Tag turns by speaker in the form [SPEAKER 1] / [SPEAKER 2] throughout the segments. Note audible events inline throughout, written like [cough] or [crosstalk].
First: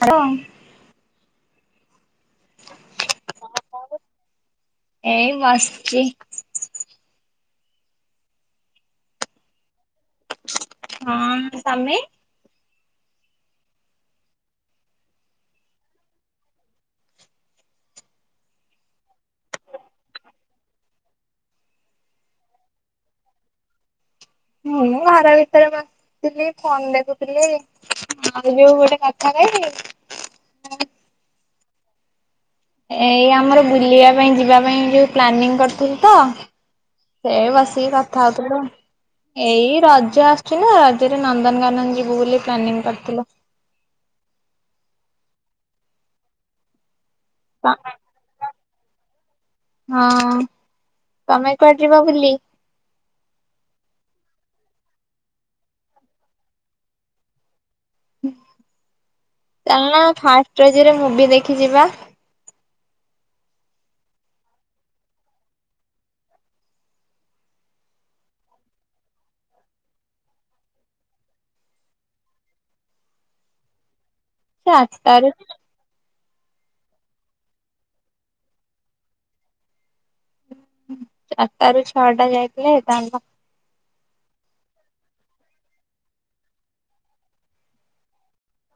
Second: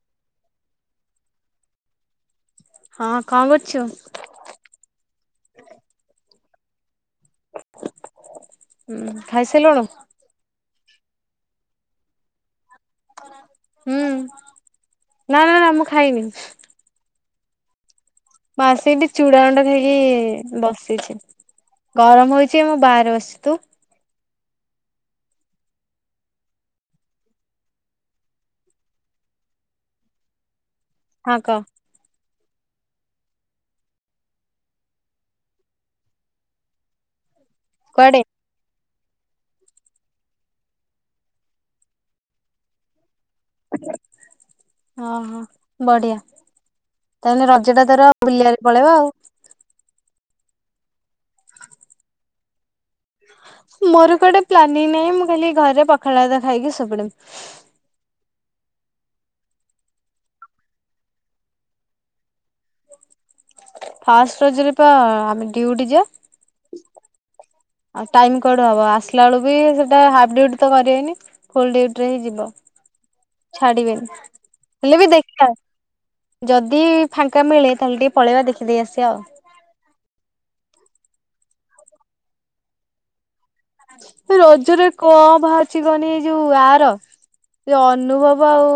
[SPEAKER 1] Hello.
[SPEAKER 2] ହଁ, କଣ କରୁଚୁ?
[SPEAKER 1] ଏଇ ବସଚି।
[SPEAKER 2] ହୁଁ ଖାଇ ସାଇଲୁଣୁ?
[SPEAKER 1] ହଁ ତମେ?
[SPEAKER 2] ହୁଁ ନା ନା ମୁଁ ଖାଇନି। ମୁଁ ଆସି ଏଠି ଚୂଡ଼ା ଅଣ୍ଡା ଖାଇକି ବସିଛି। ଗରମ ହଉଛି ମୁଁ ବାହାରେ ବସ୍ ତୁ
[SPEAKER 1] ମୁଁ ଘର ଭିତରେ ବସ ଥିଲି ଫୋନ ଦେଖୁଥିଲି ଆଉ ଯୋଉ ଗୋଟେ କଥା କହିବି।
[SPEAKER 2] ହଁ, କହ
[SPEAKER 1] ଏଇ ଆମର ବୁଲିବା ପାଇଁ ଯିବା ପାଇଁ ଯୋଉ ପ୍ଲାନିଂ କରୁଥୁଲୁ ତ, ସେଇ ବସ ସେଇ
[SPEAKER 2] କୁଆଡେ?
[SPEAKER 1] କଥା ହଉଥିଲୁ। ଏଇ ରଜ ଆସୁଛି ନା, ରଜରେ ନନ୍ଦନକାନନ ଯିବୁ ବୋଲି ପ୍ଲାନିଂ କରିଥିଲୁ।
[SPEAKER 2] ହଁ ହଁ ବଢିଆ ତାହେଲେ ରଜ ଟା ତାର ବୁଲିବାରେ ପଳେଇବ ଆଉ।
[SPEAKER 1] ହଁ, ତମେ କୁଆଡେ ଯିବ ବୁଲି।
[SPEAKER 2] ମୋର କୁଆଡେ ପ୍ଲାନିଂ ନାହିଁ, ମୁଁ ଖାଲି ଘରେ ପଖାଳ ଭାତ ଖାଇକି ଶୋଇ ପଡବି।
[SPEAKER 1] ଚାଲୁନ ଫାଷ୍ଟ ରଜରେ ମୁଭି ଦେଖି ଯିବା।
[SPEAKER 2] ଫାଷ୍ଟ ରଜରେ ବା ଆମେ ଡିଉଟି ଯିବା। ଆଉ ଟାଇମ କୁଆଡୁ ହବ, ଆସିଲା ବେଳୁ ବି ସେଟା ହାଫ୍ ଡୁଟି ତ କରିବେନି। ଫୁଲ୍ ଡ଼ିଉଟି ରେ ହିଁ ଯିବ, ଛାଡିବେନି। ହେଲେ ବି
[SPEAKER 1] ଚାରିଟାରୁ
[SPEAKER 2] ଦେଖିବା, ଯଦି ଫାଙ୍କା ମିଳେ ତାହେଲେ ଟିକେ ପଳେଇବା ଦେଖିଦେଇ ଆସିବା ଆଉ।
[SPEAKER 1] ଚାରିଟା ରୁ ଛଅଟା ଯାଇଥିଲେ ହେଇଥାନ୍ତା।
[SPEAKER 2] ଏ ରଜରେ କଣ ବାହାରୁଛିି କହନି ଏଇ ଯୋଉ ଆର ସେ ଅନୁଭବ ଆଉ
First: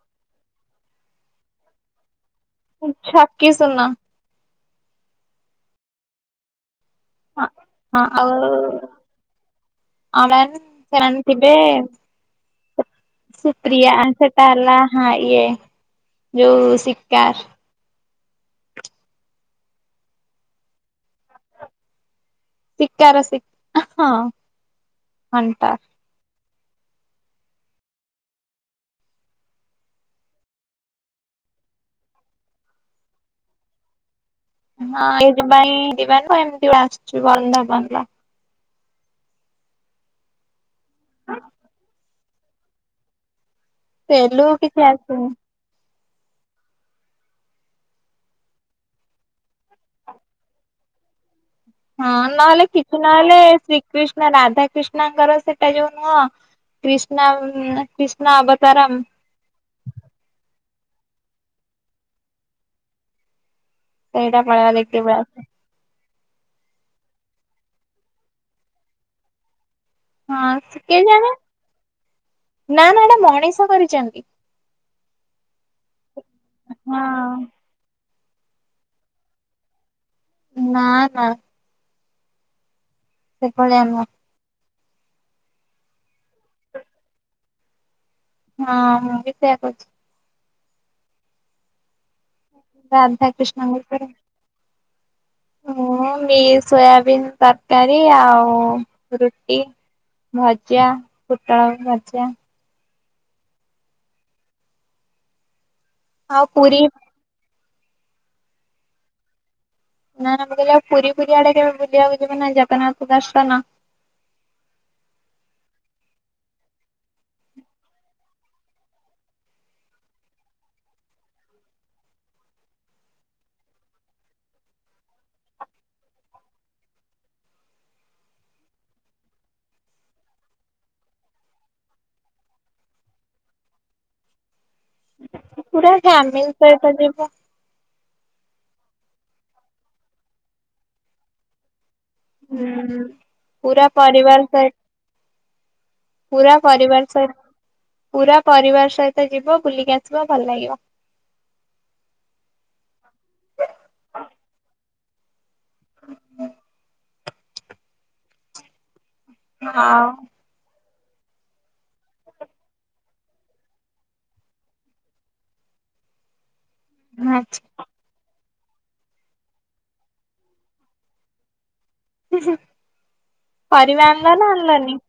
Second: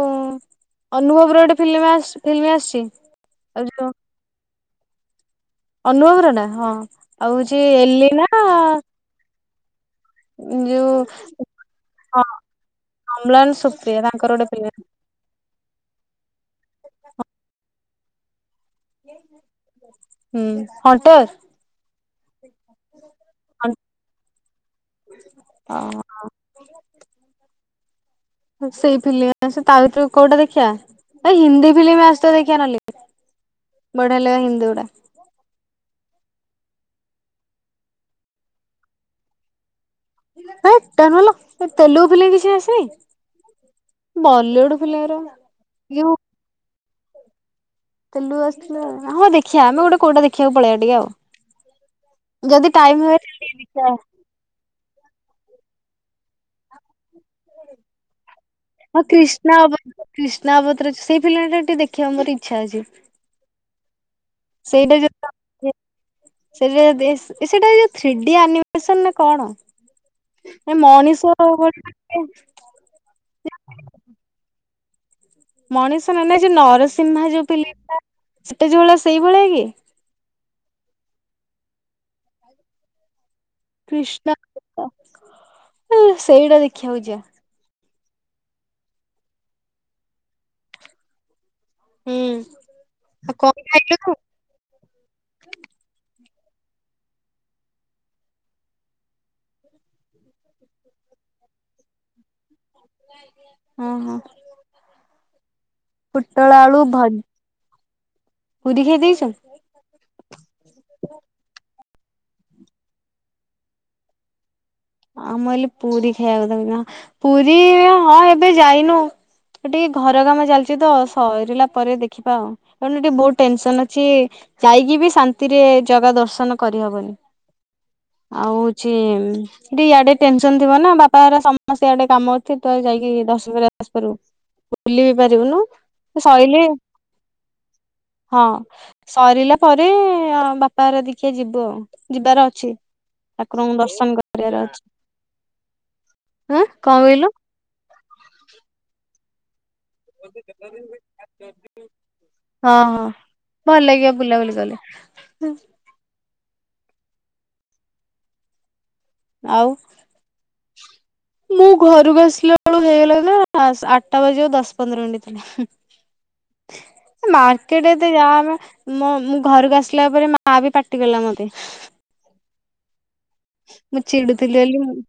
[SPEAKER 2] ଅନୁଭବ ର ଗୋଟେ ଫିଲ୍ମ ଆସ୍ ଫିଲ୍ମ ଆସ୍
[SPEAKER 1] ଉଁ ଛକି ସୁନ।
[SPEAKER 2] ଅନୁଭବର ନା, ହଁ ଆଉ
[SPEAKER 1] ହଁ
[SPEAKER 2] ହଉଛି
[SPEAKER 1] ହଁ
[SPEAKER 2] ଏଲିନା।
[SPEAKER 1] ଆଉ ଅମ୍ଳାନ
[SPEAKER 2] ଯୋଉ
[SPEAKER 1] ସେମାନେ ଥିବେ
[SPEAKER 2] ହଁ। ଅମ୍ଳାନ ସୁପ୍ରିୟା ତାଙ୍କର
[SPEAKER 1] ସେଟା
[SPEAKER 2] ଗୋଟେ ଫିଲ୍ମ
[SPEAKER 1] ହେଲା
[SPEAKER 2] ଆ
[SPEAKER 1] ହଁ, ଇଏ ଯୋଉ ଶିକାର୍।
[SPEAKER 2] ହୁଁ, ହଣ୍ଟର।
[SPEAKER 1] ଶିକାର ଶି ଅ ହଁ ହଣ୍ଟର୍।
[SPEAKER 2] ଅଁ, ସେଇ ଥିଲେ ସେ ତା ଭିତରୁ କୋଉଟା ଦେଖିବା। ଆ ହିନ୍ଦୀ ଫିଲ୍ମ ଆସ ଦେଖିବା ନହଲେ, ବଢିଆ ହେଲେ ହିନ୍ଦୀ ଗୁଡା
[SPEAKER 1] ହଁ, ଏଇଥି ପାଇଁ ଯିବା ନୁହଁ ଏମିତି ଆସିଛୁ ବନ୍ଦା ବନ
[SPEAKER 2] ଇଲ ହେଇ ଟା ନୁଲୋ ଏ ତେଲୁଗୁ ଫିଲ୍ମ କିଛି ଆସିନି।
[SPEAKER 1] ତେଲୁ
[SPEAKER 2] ବଲିଉଡ
[SPEAKER 1] କିଛି
[SPEAKER 2] ଫିଲ୍ମ ଗୁରା,
[SPEAKER 1] ଆସୁନି
[SPEAKER 2] ଇଏ କଁ ତେଲୁ ଆସିଥିଲା ହଁ ଦେଖିଆ ଆମେ ଗୋଟେ କୋଉଟା ଦେଖିବାକୁ ପଳେଇବା ଟିକେ ଆଉ।
[SPEAKER 1] ହଁ, ନହେଲେ
[SPEAKER 2] ଯଦି
[SPEAKER 1] କିଛି
[SPEAKER 2] ଟାଇମ ହୁଏ
[SPEAKER 1] ନହେଲେ
[SPEAKER 2] ତାହେଲେ ଟିକେ ଦେଖିବା
[SPEAKER 1] ଶ୍ରୀକ୍ରୀଷ୍ଣା ନା ରାଧା କ୍ରିଷ୍ଣାଙ୍କର ସେଟା ଯୋଉ ନୁହଁ କ୍ରିଷ୍ଣାମ୍ କ୍ରିଷ୍ଣା
[SPEAKER 2] ହଁ
[SPEAKER 1] ଅବତାରମ୍।
[SPEAKER 2] କ୍ରିଷ୍ଣା ଅବ କ୍ରିଷ୍ଣା ଅବତାର ସେଇ ଫିଲ୍ମ ଟା ଟିକେ ଦେଖିବାକୁ ମୋର ଇଚ୍ଛା ଅଛି।
[SPEAKER 1] ସେଇଟା ପଳେଇବା ଦେଖିବା।
[SPEAKER 2] ଏ ସେଇଟା ଯଦି ସେଇଟା ଯୋଉ ଥ୍ରିଡି ଆନିମେସନ ନା କଣ ଏ
[SPEAKER 1] ହଁ କେଜାଣି
[SPEAKER 2] ମଣିଷ ଭଳିଆ ଆଙ୍କି ହେଇଛି।
[SPEAKER 1] ନା ନା ଏଇଟା ମଣିଷ କରିଚନ୍ତି।
[SPEAKER 2] ମଣିଷ ନ ନା ଯୋଉ
[SPEAKER 1] ହଁ
[SPEAKER 2] ନରସିଂହା ଯୋଉ ପିଲିଥିଲା ସେଟା ଯୋଉ ଭଳିଆ ସେଇଭଳିଆ କି
[SPEAKER 1] ନା ନା। ସେଭଳିଆ ନୁହଁ
[SPEAKER 2] କଷ୍ଣ ସେଇଟା ଦେଖିବା କୁ ଯିବା।
[SPEAKER 1] ହଁ ମୁ ବି ସେୟଆ କରଛି।
[SPEAKER 2] ହୁଁ। ଆଉ କଣ
[SPEAKER 1] ରାଧାକୃଷ୍ଣ ମୂର୍ତ୍ତି ପାଖରେ।
[SPEAKER 2] ଖାଇଲୁ?
[SPEAKER 1] ହଁ ମି ସୋୟାବିନ୍ ତରକାରୀ ଆଉ ରୁଟି। ଭଜା ପୋଟଳ ଆଳୁ ଭଜା।
[SPEAKER 2] ହଁ ହଁ।
[SPEAKER 1] ଆଉ
[SPEAKER 2] ପୋଟଳ ଆଳୁ
[SPEAKER 1] ପୁରୀ
[SPEAKER 2] ଭ ପୁରୀ ଖାଇ ଦେଇଛ?
[SPEAKER 1] ନା ନା ମୁଁ କହିଲି ଆ ପୁରୀ ପୁରୀଆ ଆଡେ କେବେ ବୁଲିବାକୁ ଯିବୁ ନା ଜଗନ୍ନାଥ ଦର୍ଶନ?
[SPEAKER 2] ଆଉ ମୁଁ ଭାବିଲି ପୁରୀ ଖାଇବାକୁ ଥାବ ପୁରୀ ହଁ ଏବେ ଯାଇନୁ? ଟିକେ ଘର କାମ ଚାଲିଛି ତ ସରିଲା ପରେ ଦେଖିବା ଆଉ ଏବେ ଟିକେ ବହୁତ ଟେନସନ ଅଛି। ଯାଇକି ବି ଶାନ୍ତିରେ ଜଗା ଦର୍ଶନ କରିହବନି। ଆଉ ହଉଛି। ଟିକେ ଇଆଡେ ଟେନସନ ଥିବ ନା ବାପା ସମସ୍ତେ ଇଆଡେ କାମ ଅଛି ତୁ ଯାଇକି ଦର୍ଶନ କରିଆସି ପାରି ବୁ। ବୁଲି ବି ପାରିବୁନୁ
[SPEAKER 1] ପୁରା ଫ୍ୟାମିଲି
[SPEAKER 2] ଶଇଲେ।
[SPEAKER 1] ସହିତ ଯିବୁ
[SPEAKER 2] ହଁ ସରିଲା ପରେ ବାପା ହାରିକକା ଦେଖିଆ ଯିବୁ ଆଉ ଯିବାର ଅଛି
[SPEAKER 1] ହୁଁ
[SPEAKER 2] ଠାକୁରଙ୍କୁ
[SPEAKER 1] ପୁରା
[SPEAKER 2] ଦର୍ଶନ
[SPEAKER 1] ପରିବାର
[SPEAKER 2] କରି। ଅ ଆଁ
[SPEAKER 1] ସହିତ ପୁରା
[SPEAKER 2] କଣ
[SPEAKER 1] ପରିବାର
[SPEAKER 2] କହିଲ?
[SPEAKER 1] ସହିତ ପୁରା ପରିବାର ସହିତ ଯିବ ବୁଲିକି ଆସିବ ଭଲ ଲାଗିବ।
[SPEAKER 2] ହଁ ହଁ ଭଲ ଲାଗିବ ବୁଲାବୁଲି କଲେ।
[SPEAKER 1] ହ ହଁ ଆଉ
[SPEAKER 2] ମୁଁ ଘରକୁ ଆସିଲା ବେଳ ହେଇଗଲା ନା ଆଠଟା ବାଜି ଆଉ ଦଶ ପନ୍ଦର ମିନିଟ ଥିଲା। ମା ମାର୍କେଟେ ଏତେ ଯାମେ ମ ମୁଁ ଘରକୁ ଆସିଲା ପରେ ମା ବି ପାଟି ଗଲା ମତେ। ମୁଁ
[SPEAKER 1] ପରିବା ଆଣିଲ ନା
[SPEAKER 2] ଚିଡୁଥିଲି ବୋଲି
[SPEAKER 1] ଆଣିଲନି।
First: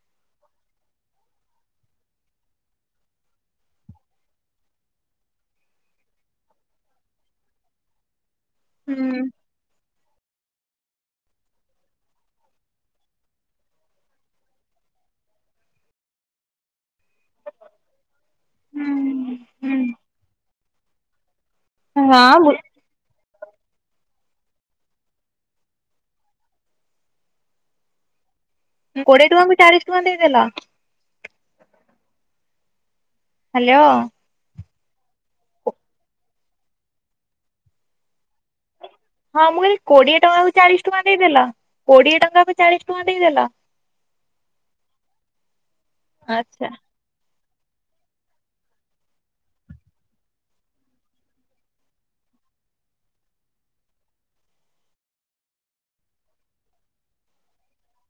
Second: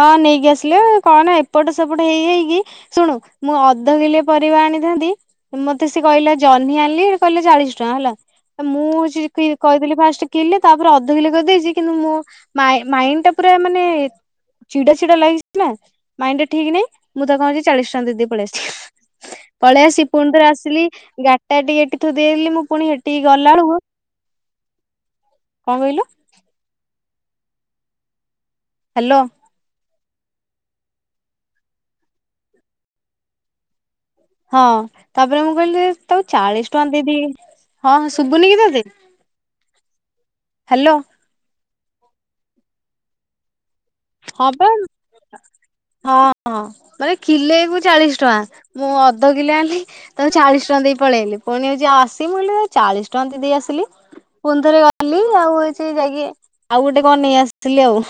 [SPEAKER 2] ହଁ ନେଇକି ଆସିଲେ କଣ ନା ଏପଟ ସେପଟ ହେଇହେଇକି। ଶୁଣୁ ମୁଁ ଅଧ କିଲୋ ପରିବା ଆଣିଥାନ୍ତି। ମତେ ସେ କହିଲା ଜହ୍ନି ଆଣିଲି କହିଲା ଚାଳିଶ ଟଙ୍କା ହେଲା ମୁଁ
[SPEAKER 1] ହୁଁ
[SPEAKER 2] ହଉଛି କହିଥିଲି ଫାଷ୍ଟ କିଲେ ତାପରେ ଅଧ କିଲୋ କରିଦେଇଛି କିନ୍ତୁ ମୋ ମାଇଣ୍ଡ ଟା ପୁରା ମାନେ ଚିଡାଚିଡା ଲାଗିଛି ନା ମାଇଣ୍ଡଟା ଠିକ ନାଇଁ ମୁଁ ତା କଛି ଚାଳିଶ ଟଙ୍କା ଦେଇଦେଇ ପଳେଇ ଆସିଛି।
[SPEAKER 1] ହୁଁ ହୁଁ
[SPEAKER 2] ପଳେଇଆସି ପୁଣି ରେ ଆସିଲି ଗା ସେ ଟିକେ ଏଠି ଥୋଇ ଦେଇଦି
[SPEAKER 1] ହଁ
[SPEAKER 2] ମୁଁ ପୁଣି ସେଠିକି ଗଲାବେଳେକୁ କୁ କଣ କହିଲୁ? ହ୍ୟାଲୋ
[SPEAKER 1] କୋଡିଏ ଟଙ୍କାଙ୍କୁ ବି ଚାଳିଶ ଟଙ୍କା ଦେଇଦେଲ। ହ୍ୟାଲୋ।
[SPEAKER 2] ହଁ ତାପରେ ମୁଁ କହିଲି ଯେ ତାକୁ ଚାଳିଶ ଟଙ୍କା ଦେଇଦିି ହଁ ଶୁଭୁନି କି ତତେ?
[SPEAKER 1] ହଁ ମୁଁ କହଲିି କୋଡିଏ ଟଙ୍କାକୁଚାଳିଶ
[SPEAKER 2] ହ୍ୟାଲୋ
[SPEAKER 1] ଟଙ୍କା ଦେଇଦେଲା କୋଡିଏ ଟଙ୍କାକୁ ଚାଳିଶ ଟଙ୍କା ଦେଇଦେଲ।
[SPEAKER 2] ହଁ ପା ହଁ ହଁ।
[SPEAKER 1] ଆଚ୍ଛା
[SPEAKER 2] ମାନେ କିଲୋକୁ ଚାଳିଶ ଟଙ୍କା ମୁଁ ଅଧ କିଲୋ ଆଣିଲି। ତାଙ୍କୁ ଚାଳିଶ ଟଙ୍କା ଦେଇ ପଳେଇଆଇଲି ପୁଣିଉ ଯ ଆସିକି ମୁଁ ଚାଳିଶ ଟଙ୍କା ଦେଇ ଆସିଲି। ପୁଣିଥରେ ଗଲି ଆଉ ହେଇଛି ଯାଇକ ଆଉ ଗୋଟେ କଣ ନେଇ ଆସିଥିଲି ଆଉ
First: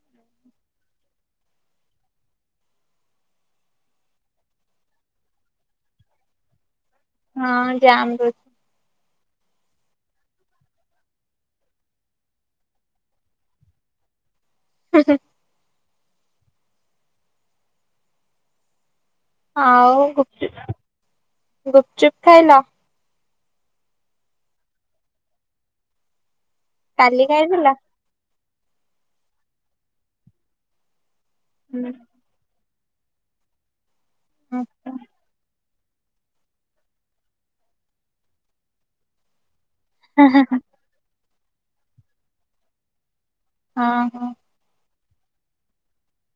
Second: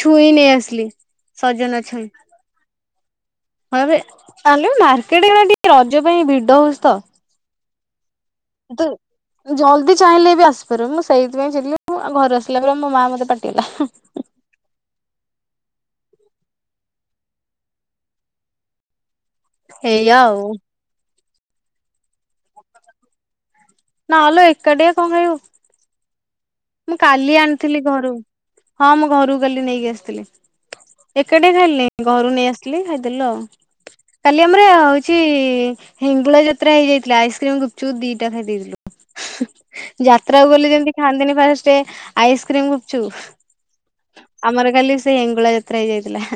[SPEAKER 2] ଛୁଇଁ ନେଇ ଆସିଲି ସଜନା ଛୁଇଁ। ହଁ ତାହେଲେ ମାର୍କେଟ ଟିକେ ରଜ ପାଇଁ ଭିଡ ହଉଛି ତ।
[SPEAKER 1] ହଁ ଜାମ୍ ରହୁ
[SPEAKER 2] କିନ୍ତୁ ଜଲ୍ଦି ଚାହିଁଲେ ବି ଆସିପାରୁିବ ମୁଁ ସେଇଥିପାଇଁ ଚାଲଉ ଘରୁ ଆସିଲା ପରେ ମୋ ମା ମତେ ପାଟିଗଲା।
[SPEAKER 1] ହୁଁ ହୁଁ। ଆଉ
[SPEAKER 2] ଏଇଆ ଆଉ
[SPEAKER 1] ଗୁପଚୁପ୍ ଗୁପଚୁପ୍ ଖାଇନ?
[SPEAKER 2] ନାଲୋ ଏକାଟିଆ କଣ ଖାଇବୁ? ମୁଁ କାଲି ଆଣିଥିଲି ଘରୁ। ହଁ ମୁଁ ଘରକୁ କାଲି ନେଇକି ଆସିଥିଲି। ଏକାଟିଆ ଖାଇଲିନି। ଘରୁ ନେଇ ଆସିଥିଲି ଖାଇଦେଲୁ ଆଉ। କାଲି
[SPEAKER 1] ହଁ
[SPEAKER 2] ଆମର ହଉଚି ହିଙ୍ଗୁଳା ଯାତ୍ରା ହେଇଯାଇଥିଲା। ଆଇସ୍କ୍ରିମ ଗୁପଚୁପ ଦିଟା ଖାଇ ଦେଇଥିଲୁ,
[SPEAKER 1] ହଁ
[SPEAKER 2] ଯାତ୍ରାକୁ ଗଲେ ଯେମିତି ଖାନ୍ତିନି ଫାଷ୍ଟେ ଆଇସ୍କ୍ରିମ୍ ଗୁପଚୁପୁ।
[SPEAKER 1] ହଁ।
[SPEAKER 2] ଆମର କାଲି ସେ ଇଙ୍ଗୁଳା ଯାତ୍ରା ହେଇଯାଇଥିଲା।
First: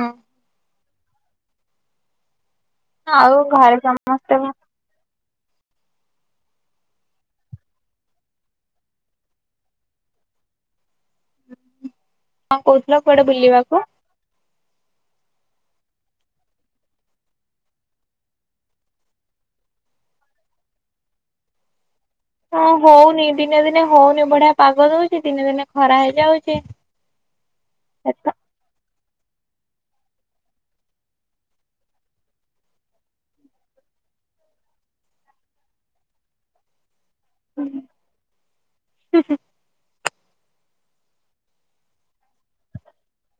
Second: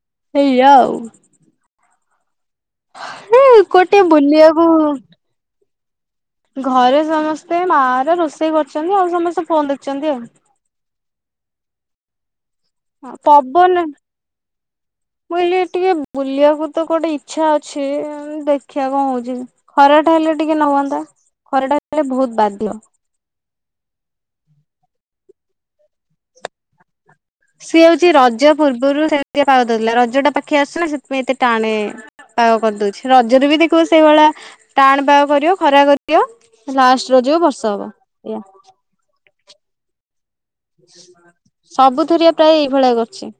[SPEAKER 1] ହଁ।
[SPEAKER 2] ଏଇଆ ଆଉ।
[SPEAKER 1] ଆଉ ଘରେ
[SPEAKER 2] ଗୋଟେ
[SPEAKER 1] କାମ ସବୁ
[SPEAKER 2] ବୁଲିବାକୁ ଘରେ ସମସ୍ତେ ମାଆ ଅରା ରୋଷେଇ କରୁଚନ୍ତି ଆଉ ସମସ୍ତେ ଫୋନ ଦେଖିଚନ୍ତି ଆଉ।
[SPEAKER 1] କହୁଥିଲ
[SPEAKER 2] ହଁ
[SPEAKER 1] କୁଆଡେ ବୁଲିବାକୁ?
[SPEAKER 2] ପବନ ବୋଇଲି ଟିକେ ବୁଲିବାକୁତ କୁଆଡେ ଇଚ୍ଛା ଅଛି, ଦେଖିବା କଣ ହଉଚି। ଖରାଟା ହେଲେ ଟିକେ ନହୁଅନ୍ତା। ଖରାଟା ହେଲେ ବହୁତ
[SPEAKER 1] ହଁ
[SPEAKER 2] ବାଧିବ।
[SPEAKER 1] ହଉନି, ଦିନେ ଦିନେ ହଁଉନି ବଢିଆ ପାଗ ଦଉଚି। ଦିନେ ଦିନେ ଖରା ହେଇଯାଉଚି।
[SPEAKER 2] ସିଏ ହଉଚି ରଜ ପୂର୍ବରୁ ସେମିତିଆ ପାଗ ଦଉଥିଲା। ରଜ ଟା ପାଖେଇ ଆସୁଚି ନା ସେଥିପାଇଁ ଏତେ ଟାଣେ ପାଗ କରିଦଉଚି। ରଜରେ ବି ଦେଖିବ ସେଇଭଳିଆ ଟାଣ ପାଗ କରିବ ଖରା କରିବ। ଲାଷ୍ଟ ରଜକୁ ବର୍ଷ ହବ ଏଇଆ।
[SPEAKER 1] ହୁଁ।
[SPEAKER 2] ସବୁ ଥରିଆ ପ୍ରାୟ, ଏଇଭଳିଆ କରୁଚି।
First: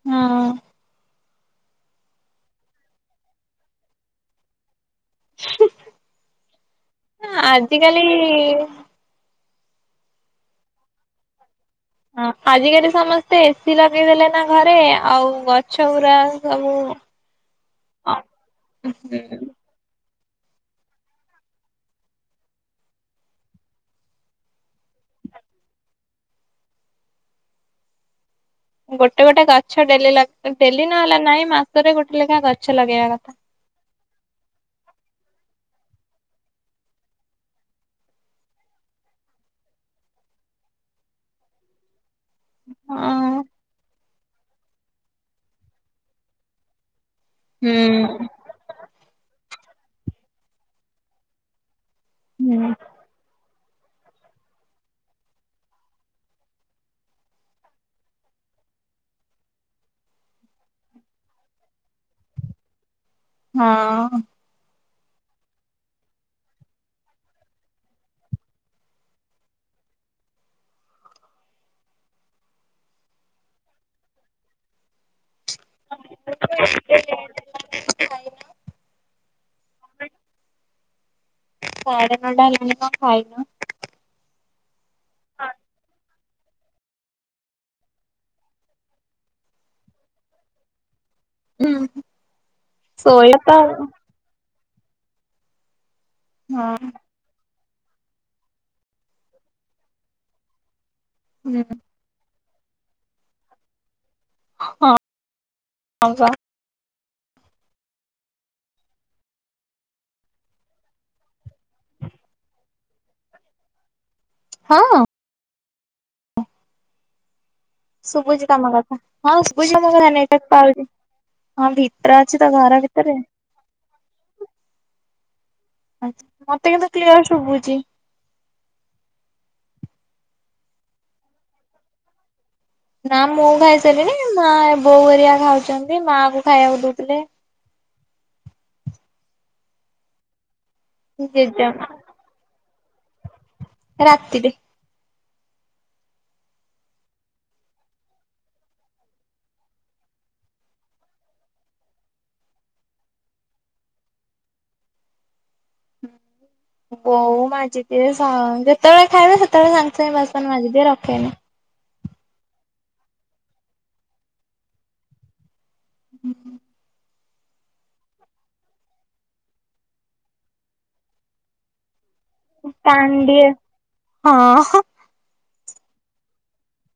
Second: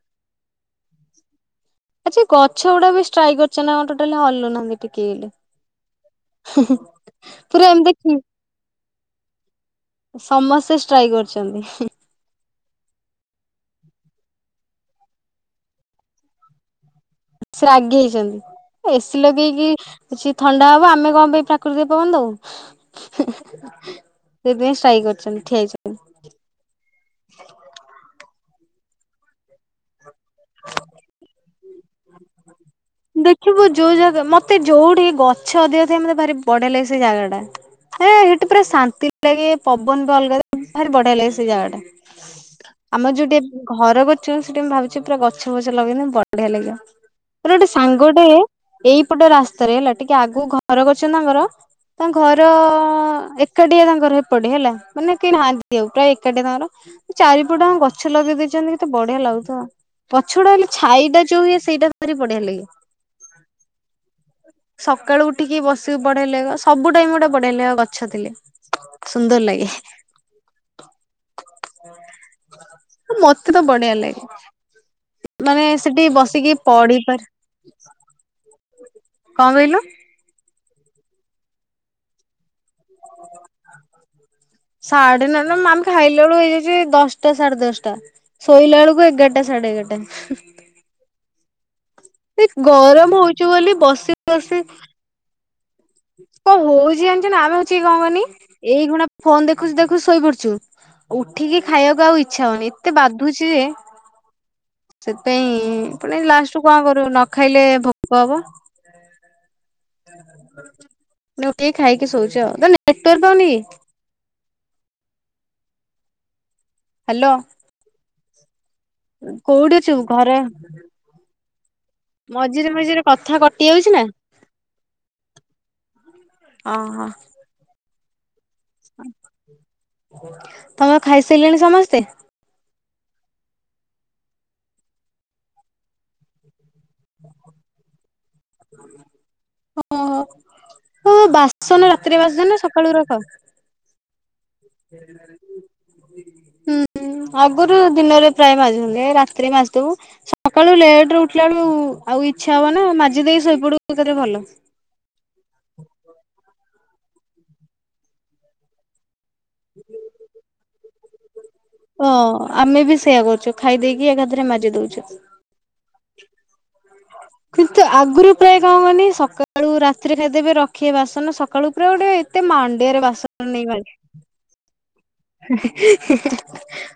[SPEAKER 1] ହୁଁ।
[SPEAKER 2] ଆଜି ଗଛ ଗୁଡା ବି ଷ୍ଟ୍ରାଇକ କରିଛନ୍ତି ନା କଣ ଟୋଟାଲି ହଲୁନାହାନ୍ତି। ଟିକେ ହେଲେ, ପୁରା ଏମିତି ଉ
[SPEAKER 1] କିଏ?
[SPEAKER 2] ସମସ୍ତେ ଷ୍ଟ୍ରାଇକ କରିଛନ୍ତି।
[SPEAKER 1] ହଁ ଆଜିକାଲି ସମସ୍ତେ ଏସିି ଲଗେଇ ଦେଲେ ନା ଘରେ ଆଉ ଗଛ ଗୁରା ସବୁ
[SPEAKER 2] ସେ
[SPEAKER 1] ହଁ
[SPEAKER 2] ରାଗିଯାଇଚନ୍ତି ଆ ଏସି ଲଗେଇକି ସିଏ ଥଣ୍ଡା ହବ ଆମେ କଣ ପାଇଁ ପ୍ରାକୃତିକ ପବନ ଦବୁ। ସେଥିାଇଁ ଷ୍ଟ୍ରାଇକ କରିଚନ୍ତି ଠିଆ ହେଇଚନ୍ତି।
[SPEAKER 1] ଗୋଟେ ଗୋଟେ ଗଛ ଡେଲି ଲଗା ଡେଲି ନହେଲା ନାଇଁ ମାସରେ ଗୋଟେ ଲେଖା ଗଛ ଲଗାଇବା କଥା।
[SPEAKER 2] ଥିବୁ ଯୋଉ ଜାଗା ମତେ ଯୋଉଠି ଗଛ ଅଧିକ ଥାଏ ମତେ ଭାରି ବଢିଆ ଲାଗେ ସେ ଜାଗା ଟା। ହେ ସେଇଠି ପୁରା ଶାନ୍ତି ଲାଗେ। ପବନ ବି ଅଲଗା ଲାଗେ। ଭାରି ବଢିଆ ଲାଗେ ସେଇ ଜାଗା ଟା। ଆମର ଯୋଉଟି
[SPEAKER 1] ହଁ
[SPEAKER 2] ଏବ୍ ଘର କରି ଚୁ ସେଠି ମୁଁ ଭାବୁଚି ପୁରା ଗଛ ଫଛ ଲଗେଇନି ବଢିଆ ଲାଗିବ। ମୋର ଗୋଟେ ସାଙ୍ଗଟେ ଏଇପଟ ରାସ୍ତାରେ ହେଲା ଟିକେ ଆଗକୁ ଘର କରଚନ୍ତି ତାଙ୍କର ତାଙ୍କ ଘର
[SPEAKER 1] ହୁଁ
[SPEAKER 2] ଏ କାଠିଆ ତାଙ୍କର ହେପଟେ ହେଲା ମାନେ କେହି ନାହାନ୍ତି ଆଉ ପ୍ରାୟ ଏକାଠିଆ ତାଙ୍କର ଚାରିପଟ ଜାକ ଗଛ ଲଗେଇ ଦେଇଚନ୍ତି କେତେ ବଢିଆ ଲାଗୁଥିବ। ପଛଆଡୁ ହେଲେ ଛାଇ ଟା ଯୋଉ ହୁଏ ସେଇଟାଭାରି ବଢିଆ ଲାଗେ।
[SPEAKER 1] ହଁ।
[SPEAKER 2] ସକାଳୁ ଉଠିକି ବସିକି ବଢିଆ ଲାଗିବ। ସବୁ ଟାଇମ ଗୁଡା ବଢିଆ ଲାଗିବ ଗଛ ଥିଲେ। ସୁନ୍ଦର ଲାଗେ। ମତେ ତ ବଢିଆ ଲାଗେ। ମାନେ ସେଠି ବସିକି ପଡିିପାର, କଣ କହିଲୁ?
[SPEAKER 1] ସାଡେ ଛ ଟା ହେଲାଣି କଣ ଖାଇନ?
[SPEAKER 2] ସାଢ଼େ ନଅ ଟା ମାମ ଖାଇଲ ଲା ବେଳକୁ ହେଇଯାଉଚି ଦଶଟା ସାଢେ ଦଶଟା। ଶୋଇଲା ବେଳକୁ ହେଇ ଯାଉଚି ଏଗାରଟା ସାଢେ ଏଗାରଟା।
[SPEAKER 1] ହୁଁ।
[SPEAKER 2] ସେ ଗରମ ହଉଛି ବୋଲି ବସି ବସି କଣ
[SPEAKER 1] ଆଉ
[SPEAKER 2] ହଉଛି ଜାଣିଛୁ ନା ଆମେ ହଉଛି କଣ କହନି ଏଇ ଖିନା ଫୋନ ଦେଖୁଛୁ ଦେଖୁଛୁ ଶୋଇପଡୁଚୁ। ଉଠିକି
[SPEAKER 1] ହଁ ହୁଁ
[SPEAKER 2] ଖାଇବାକୁ ଆଉ ଇଚ୍ଛା ହଉନି ଏତେ ବାଧୁଛି ଯେ। ସେଥିପାଇଁ
[SPEAKER 1] ହଁ
[SPEAKER 2] ପୁଣି
[SPEAKER 1] ବା
[SPEAKER 2] ଲାଷ୍ଟକୁ କଣ କରିବୁ ନ ଖାଇଲେ ଭୋକ ହବ। ମୁଁ ଉଠିକି ଖାଇକି ଶୋଇଉଛି ଆଉ ତୋର ନେଟୱର୍କ ପାଉନି।
[SPEAKER 1] ହଁ।
[SPEAKER 2] ହ୍ୟାଲୋ।
[SPEAKER 1] [unintelligible] ହଁ ଭିତରେ
[SPEAKER 2] କୋଉଠି ଅଛୁ ଘରେ
[SPEAKER 1] ଅଛି ତ
[SPEAKER 2] ମଝିରେ
[SPEAKER 1] ଘର
[SPEAKER 2] ମଝିରେ
[SPEAKER 1] ଭିତରେ।
[SPEAKER 2] କଥା କଟି ଯାଉଛି ନା
[SPEAKER 1] ମତେ କିନ୍ତୁ
[SPEAKER 2] ଓହୋ
[SPEAKER 1] କ୍ଲିୟର ଶୁଭୁଚି।
[SPEAKER 2] ତମର ଖାଇ ସାରିଲେଣି ସମସ୍ତେ।
[SPEAKER 1] ନା ମୁଁ ଖାଇସାରିଲିଣି ମା ଏ ବୋଉ ହେରିକା ଖାଉଛନ୍ତି ମା କୁ ଖାଇବାକୁ ଦଉଥିଲେ।
[SPEAKER 2] ଓହ
[SPEAKER 1] ଜେଜେମା
[SPEAKER 2] ବାସନ ରାତିରେ ମାଜୁଛନା ସକାଳୁ ରଖ।
[SPEAKER 1] ରାତିରେ।
[SPEAKER 2] ହୁଁ। ଆଗରୁ ଦିନରେ ପ୍ରାୟ ମାଜୁଛନ୍ତି ଏ ରାତିରେ ମାଜିଦେବୁ। ସକାଳୁ ଲେଟରେ ଉଠିଲା ବେଳୁ ଆଉ ଇଚ୍ଛା ହବ ନା ମାଜି ଦେଇକି ଶୋଇପଡୁ ସେ ଯେ ଭଲ।
[SPEAKER 1] ବୋଉ ମାଜି ଦିଏ ସ ଯେତେବେଳେ ଖାଇବେ ସେତେବେଳେ ସାଙ୍ଗେ ସାଙ୍ଗେ ବାସନ ମାଜି ଦିଏ ରଖେନି।
[SPEAKER 2] ହଁ ଆମେ ବି ସେଇୟା କରୁଛୁ ଖାଇ ଦେଇକି ଏକାଥରେ ମାଜି ଦଉଛୁ।
[SPEAKER 1] [unintelligible]
[SPEAKER 2] [inaudible] କିନ୍ତୁ ଆଗରୁ ପ୍ରାୟ କଣ କରନି ସକାଳୁ ରାତିରେ ଖାଇଦେବେ ରଖିବେ ବାସନ ସକାଳୁ ପୁରା ଗୋଟେ ଏତେ ମାଣ୍ଡିଆରେ ବାସନ
[SPEAKER 1] ତାଣ୍ଡିଆ
[SPEAKER 2] ନେଇ ମାଜି
[SPEAKER 1] ହଁ ହଁ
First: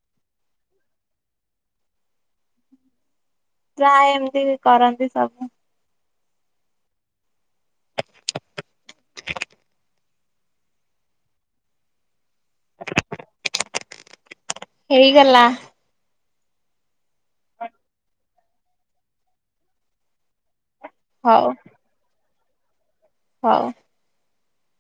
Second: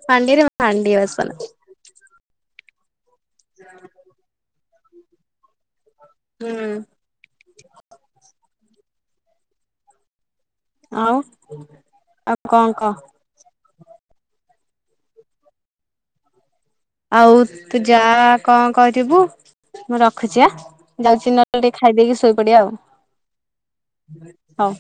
[SPEAKER 2] ମାଣ୍ଡିଆରେ ହାଣ୍ଡିଏ ବାସନ।
[SPEAKER 1] ପ୍ରାଏ ଏମିତି କରନ୍ତିତ।
[SPEAKER 2] ହୁଁ।
[SPEAKER 1] [inaudible]
[SPEAKER 2] ଆଉ ଆଉ କଣ କହ।
[SPEAKER 1] ହେଇଗଲା।
[SPEAKER 2] ଆଉ ତୁ ଯା କଣ କରିବୁ ମୁଁ ରଖୁଚି ଆ ଯାଉଚି
[SPEAKER 1] ହଉ
[SPEAKER 2] ନହେଲେ ଖାଇଦେଇକି ଶୋଇପଡିଆ ଆଉ।
[SPEAKER 1] ହଉ।
[SPEAKER 2] ହଉ।